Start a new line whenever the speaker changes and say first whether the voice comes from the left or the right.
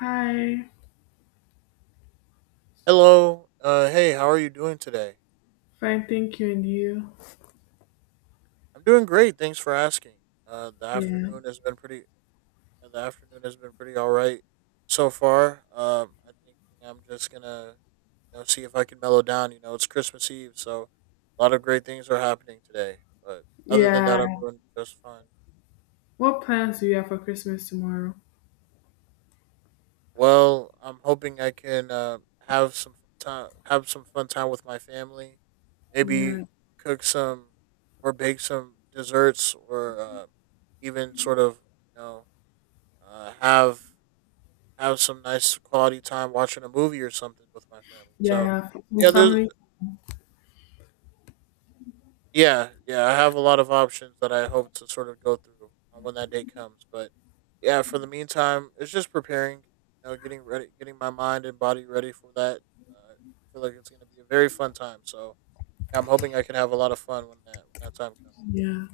left: Hi,
right: Hello. Hey, how are you doing today?
left: fine, thank you, and you?
right: I'm doing great. Thanks for asking. Uh, the
left: Yeah,
right: afternoon has been pretty. The afternoon has been pretty all right so far. I think I'm just gonna see if I can mellow down. You know, it's Christmas Eve, so a lot of great things are happening today. But other than
left: yeah.
right: that, I'm doing just fine.
left: What plans do you have for Christmas tomorrow?
right: Well, I'm hoping I can have some time, have some fun time with my family.
left: Yeah,
right: Maybe cook some or bake some desserts, or even sort of you know uh, have have some nice quality time watching a movie or something with my family.
left: yeah,
right: Yeah, there's
left: family.
right: Yeah, yeah, I have a lot of options that I hope to sort of go through when that day comes. But yeah, for the meantime, it's just preparing, you know, getting ready, getting my mind and body ready for that. I feel like it's going to be a very fun time. So yeah, I'm hoping I can have a lot of fun when that time comes.
left: Yeah,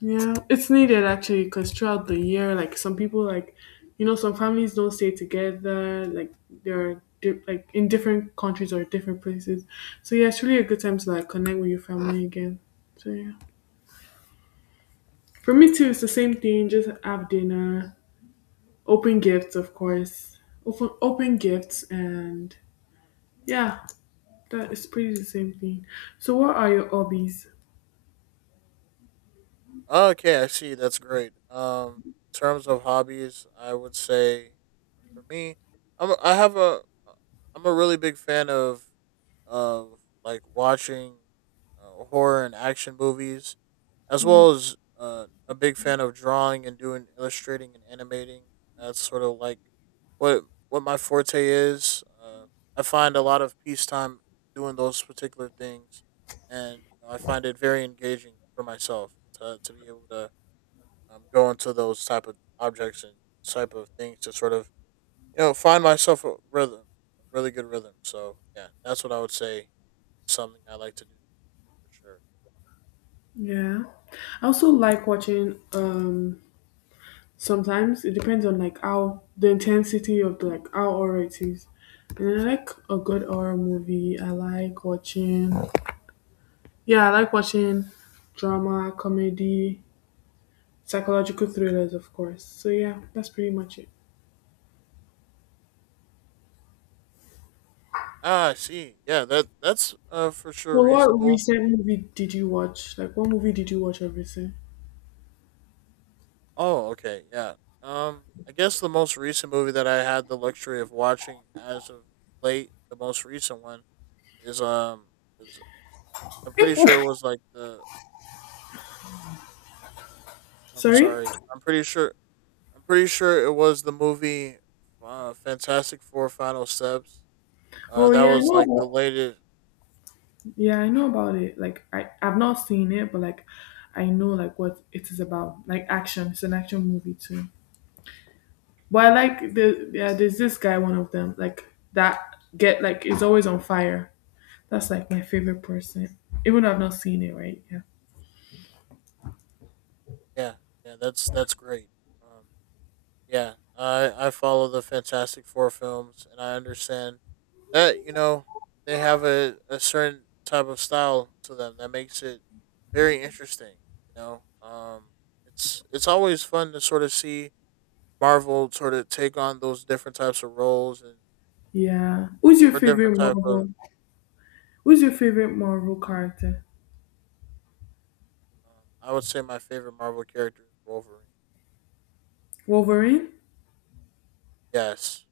left: yeah. It's needed actually because throughout the year, like some people, like you know, some families don't stay together. Like like in different countries or different places. So yeah, it's really a good time to like connect with your family again. So yeah, for me too, it's the same thing. Just have dinner, open gifts, of course. Open gifts and yeah, that is pretty the same thing. So what are your hobbies?
right: Okay, I see. That's great. In terms of hobbies, I would say for me, I have a really big fan of like watching horror and action movies as well as a big fan of drawing and doing illustrating and animating. That's sort of like what what my forte is. I find a lot of peacetime doing those particular things, and I find it very engaging for myself to be able to go into those type of objects and type of things to sort of you know find myself a rhythm, a really good rhythm. So yeah, that's what I would say. Something I like to do for sure.
left: Yeah. I also like watching sometimes it depends on like how the intensity of the like how horror it is. And I like a good horror movie. I like watching yeah, I like watching drama, comedy, psychological thrillers of course. So yeah, that's pretty much it.
right: Ah, I see. Yeah, that's for sure
left: Well, what
right: reasonable.
left: recent movie did you watch? Like what movie did you watch or recent?
right: Oh, okay. Yeah. I guess the most recent movie that I had the luxury of watching as of late, the most recent one is is, I'm pretty sure it was like the. I'm
left: Sorry?
right: sorry. I'm pretty sure. It was the movie, Fantastic Four: Final Steps.
left: Oh
right: That
left: yeah, I
right: was like the
left: know.
right: latest.
left: Yeah, I know about it. Like I've not seen it, but like I know like what it is about. Like action. It's an action movie too. But I like the yeah, there's this guy, one of them, like that get like is always on fire. That's like my favorite person. Even though I've not seen it, right? Yeah.
right: Yeah, yeah. That's great. Um, yeah. I follow the Fantastic Four films, and I understand that you know they have a certain type of style to them that makes it very interesting, you know. It's always fun to sort of see Marvel sort of take on those different types of roles and
left: Yeah. Who's your
right: or different
left: favorite
right: type of
left: Marvel? Who's your favorite Marvel character?
right: I would say my favorite Marvel character is Wolverine.
left: Wolverine?
right: Yes.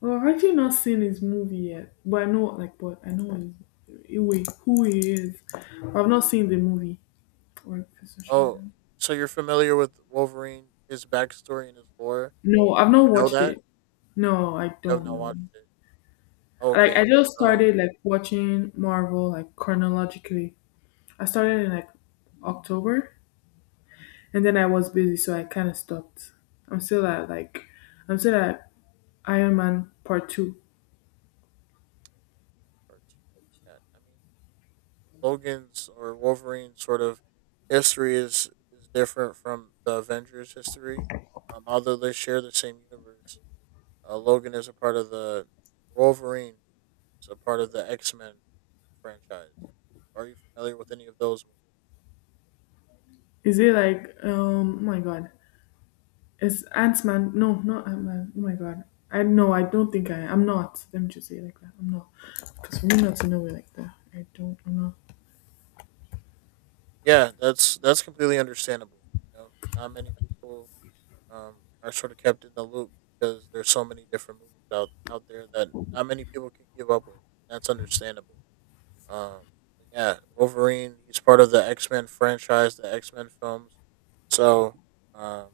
left: Well, I've actually not seen his movie yet. But I know like what I know wait, who he is. I've not seen the movie. Or
right: Oh, so you're familiar with Wolverine, his backstory and his lore,
left: no, I've not
right: you know,
left: watched
right: that
left: it. No, I
right: you have
left: don't
right: not
left: know.
right: watched it.
left: Like I
right: Okay.
left: just
right: So
left: started like watching Marvel like chronologically. I started in like October and then I was busy so I kinda stopped. I'm still at I'm still at Iron Man part two.
right: part two. Yeah, I mean Logan's or Wolverine's sort of history is different from the Avengers' history. Although they share the same universe, Logan is a part of the Wolverine. X Men franchise. Are you familiar with any of those movies?
left: Is it like oh my god. It's Ant Man, no not Ant Man. Oh my god. I no, I don't think I'm not. Let me just say it like that. I'm not. Because for me not to know it like that. I'm not.
right: Yeah, that's completely understandable. You know, not many people um, are sort of kept in the loop because there's so many different movies out there that not many people can keep up with. That's understandable. Um, yeah, Wolverine. He's part of the X Men franchise, the X Men films. So, um,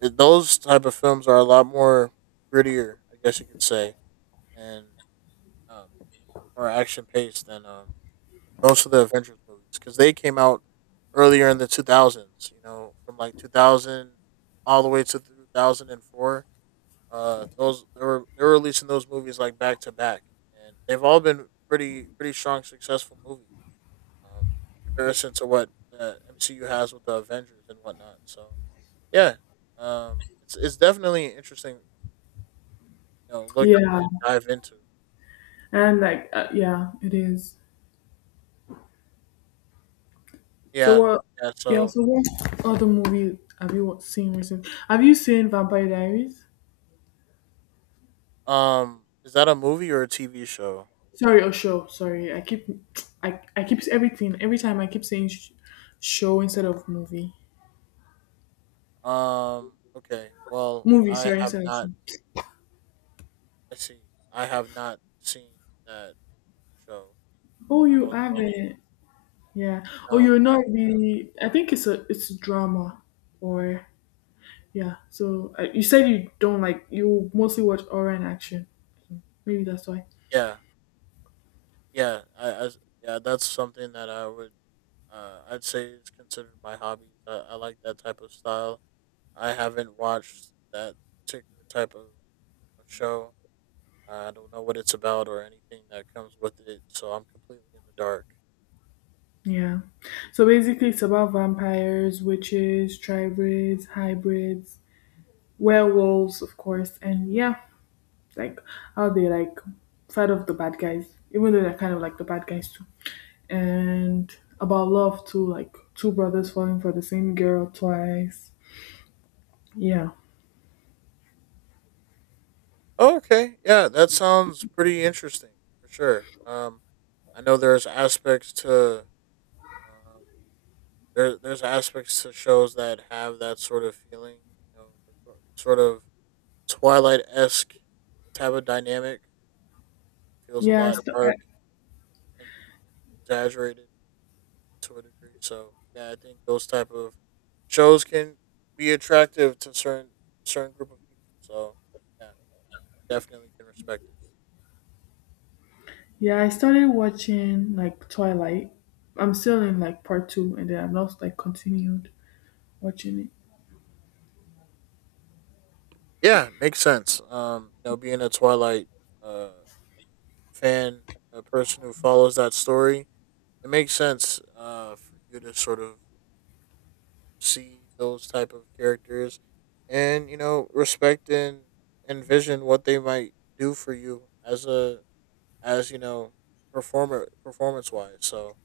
right: those type of films are a lot more grittier, I guess you could say, and um, more action paced than most of the Avengers movies because they came out earlier in the two thousands. You know, from like 2000 all the way to 2004. Those, they were releasing those movies like back to back, and they've all been pretty pretty strong, successful movies, um, comparison to what the MCU has with the Avengers and whatnot. So yeah, it's definitely an interesting, you know, look
left: Yeah.
right: and dive into.
left: And like yeah, it is. So
right: Yeah,
left: what?
right: yeah.
left: Yeah.
right: So
left: So what other movie have you seen recently? Have you seen Vampire Diaries?
right: is that a movie or a TV show?
left: Sorry, oh show. Sorry, I I keep everything every time. I keep saying sh- show instead of movie.
right: Okay. Well,
left: Movie,
right: I
left: sorry,
right: have
left: instead of
right: not.
left: show.
right: I see. I have not seen that show.
left: Oh,
right: I
left: you
right: don't know.
left: haven't. Yeah. Oh,
right: No,
left: you're
right: I
left: not
right: have not.
left: the. I think it's a it's drama, or yeah. So you said you don't like you mostly watch horror and action. So, maybe that's why.
right: Yeah. Yeah, yeah, that's something that I would I'd say is considered my hobby. I like that type of style. I haven't watched that particular type of show. I don't know what it's about or anything that comes with it, so I'm completely in the dark.
left: Yeah. So basically, it's about vampires, witches, tribrids, hybrids, werewolves, of course, and yeah, like how they like fight off the bad guys, even though they're kind of like the bad guys too. And about love too, like two brothers falling for the same girl twice. Yeah.
right: Oh, okay, yeah, that sounds pretty interesting for sure. I know there's aspects to um, there there's aspects to shows that have that sort of feeling, you know, the sort of Twilight esque type of dynamic. Feels a
left: Yeah.
right: lot dark and exaggerated to a degree. So yeah, I think those type of shows can be attractive to certain certain group of people. So yeah, definitely can respect it.
left: Yeah. I started watching like Twilight. I'm still in like part two, and then I've not like continued watching it.
right: Yeah, makes sense. You know, being a Twilight uh fan, a person who follows that story, it makes sense for you to sort of see those type of characters and you know respect and envision what they might do for you as a as you know performer performance wise. So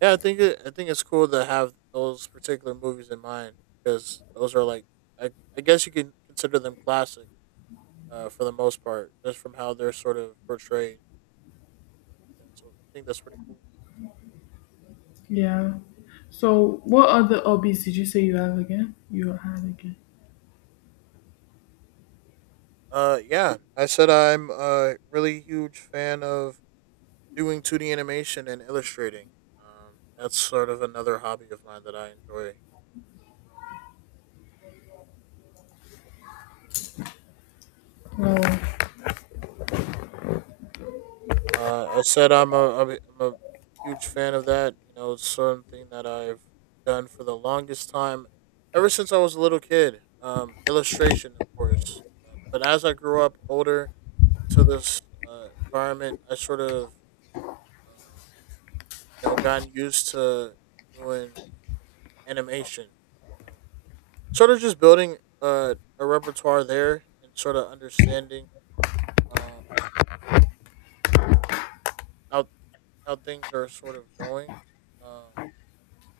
right: yeah, I think it's cool to have those particular movies in mind because those are like i, I guess you can consider them classic, for the most part just from how they're sort of portrayed. So I think that's pretty cool.
left: Yeah. So, what other hobbies did you say you have again?
right: Yeah, I said I'm a really huge fan of doing 2D animation and illustrating. That's sort of another hobby of mine that I enjoy.
left: Well,
right: I said I'm a, I'm a I'm a huge fan of that. You know, it's something that I've done for the longest time, ever since I was a little kid. Illustration, of course. But as I grew up older to this environment, I sort of, uh, you know, gotten used to doing animation. You know, sort of just building a repertoire there and sort of understanding um, how how things are sort of going. Um,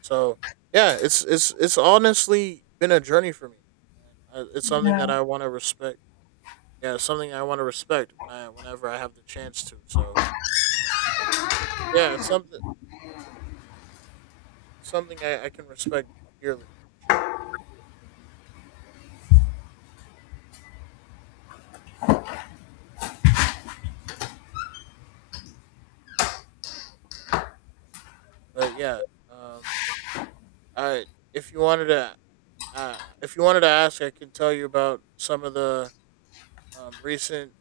right: so yeah, it's it's honestly been a journey for me, and it's something that I want to respect. Yeah, it's something I want to respect whenever I have the chance to. So yeah, it's something I can respect dearly, sure. But yeah, um, I if you wanted to, if you wanted to ask, I can tell you about some of the recent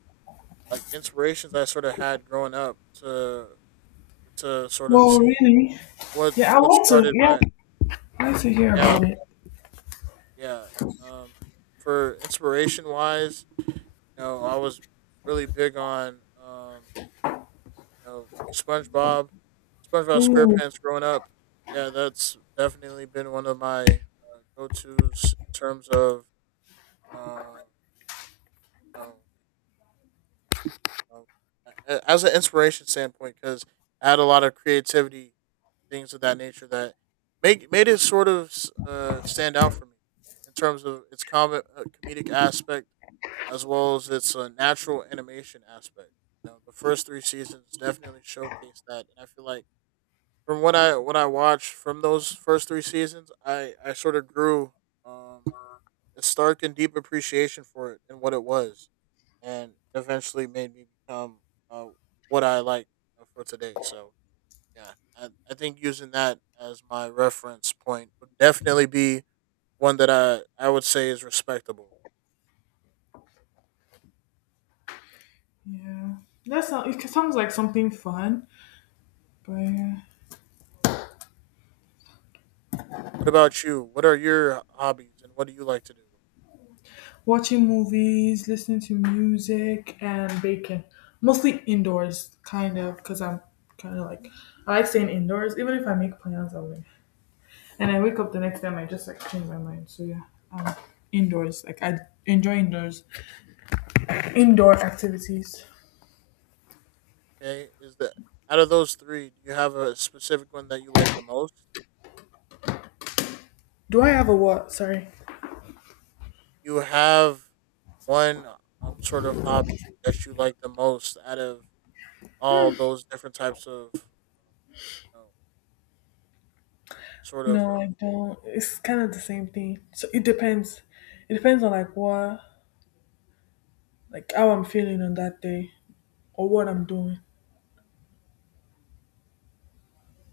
right: like inspirations I sort of had growing up to sort of
left: well,
right: see
left: really? Yeah, I
right: what
left: want to.
right: started
left: Yeah,
right: my
left: I want to hear
right: yeah
left: about it.
right: yeah. um, for inspiration wise, you know, I was really big on, you know, SpongeBob
left: Ooh,
right: SquarePants growing up. Yeah, that's definitely been one of my go tos in terms of, uh, you know, you as an inspiration standpoint because I had a lot of creativity, things of that nature that make made it sort of stand out for me in terms of its comedic aspect as well as its natural animation aspect. You know, the first three seasons definitely showcased that, and I feel like from what I watched from those first three seasons, I sort of grew um, a stark and deep appreciation for it and what it was, and eventually made me become uh, what I like, for today. So yeah, I think using that as my reference point would definitely be one that I would say is respectable.
left: yeah. That sounds. It sounds like something fun. But yeah.
right: What about you? What are your hobbies and what do you like to do?
left: Watching movies, listening to music, and baking, mostly indoors, kind of, because I'm kind of like I like staying indoors. Even if I make plans, I'm like, and I wake up the next time, I just like change my mind. So yeah, um, indoors. I enjoy indoor activities.
right: Okay, is that out of those three, do you have a specific one that you like the most?
left: Do I have a what? Sorry.
right: You have one sort of hobby that you like the most out of all those different types of you know, sort of
left: No, I don't. It's kind of the same thing. So it depends. It depends on like what, like how I'm feeling on that day or what I'm doing.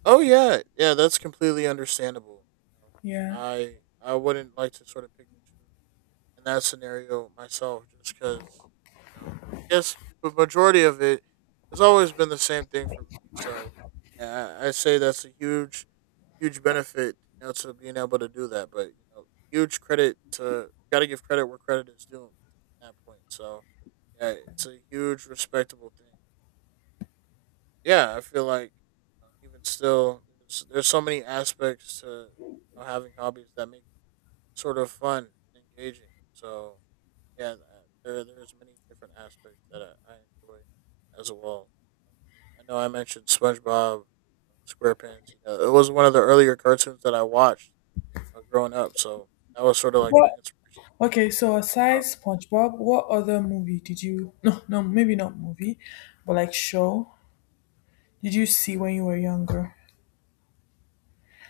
right: Oh yeah, yeah, that's completely understandable, you know.
left: Yeah.
right: I I wouldn't like to sort of pick and choose in that scenario myself, just because you know I guess the majority of it has always been the same thing for me. So yeah, I say that's a huge huge benefit, you know, to being able to do that. But you know, huge credit to got to give credit where credit is due at that point. So yeah, it's a huge respectable thing. Yeah, I feel like, even still, there's so many aspects to you know, having hobbies that make it sort of fun and engaging. So yeah, there there's many different aspects that I enjoy as well. I know I mentioned SpongeBob SquarePants. You know, it was one of the earlier cartoons that I watched, growing up, so that was sort of like my
left: What?
right: inspiration.
left: Okay. So
right: Uh,
left: aside SpongeBob, what other movie did you? No, no, maybe not movie, but like show did you see when you were younger?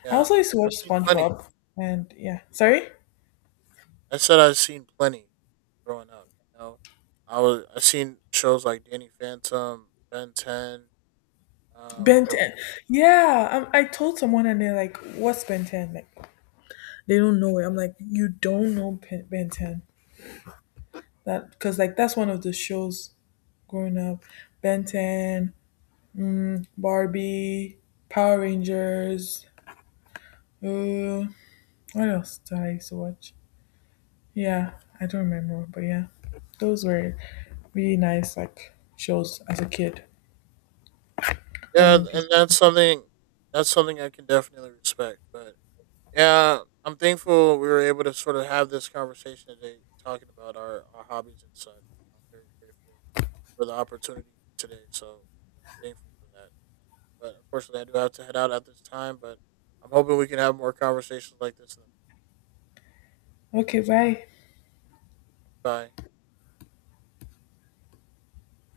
right: yeah,
left: I
right: yeah,
left: also used to
right: I've
left: watch
right: seen plenty.
left: SpongeBob, and yeah. Sorry.
right: I said I've seen plenty growing up. You know, I seen shows like Danny Phantom, Ben Ten,
left: Ben
right: from
left: 10.
right: uh,
left: Yeah, I told someone and they're like, what's Ben 10? Like, they don't know it. I'm like, you don't know Ben 10. That because like that's one of the shows growing up. Ben 10, Barbie, Power Rangers. Uh, what else did I used to watch? Yeah, I don't remember, but yeah, those were really nice like shows as a kid or
right: yeah, and
left: movies.
right: that's something I can definitely respect. But yeah, I'm thankful we were able to sort of have this conversation today, talking about our hobbies and such. I'm very grateful for the opportunity today, so I'm thankful for that. But unfortunately, I do have to head out at this time. But I'm hoping we can have more conversations like this. In the-
left: Okay, bye.
right: Bye.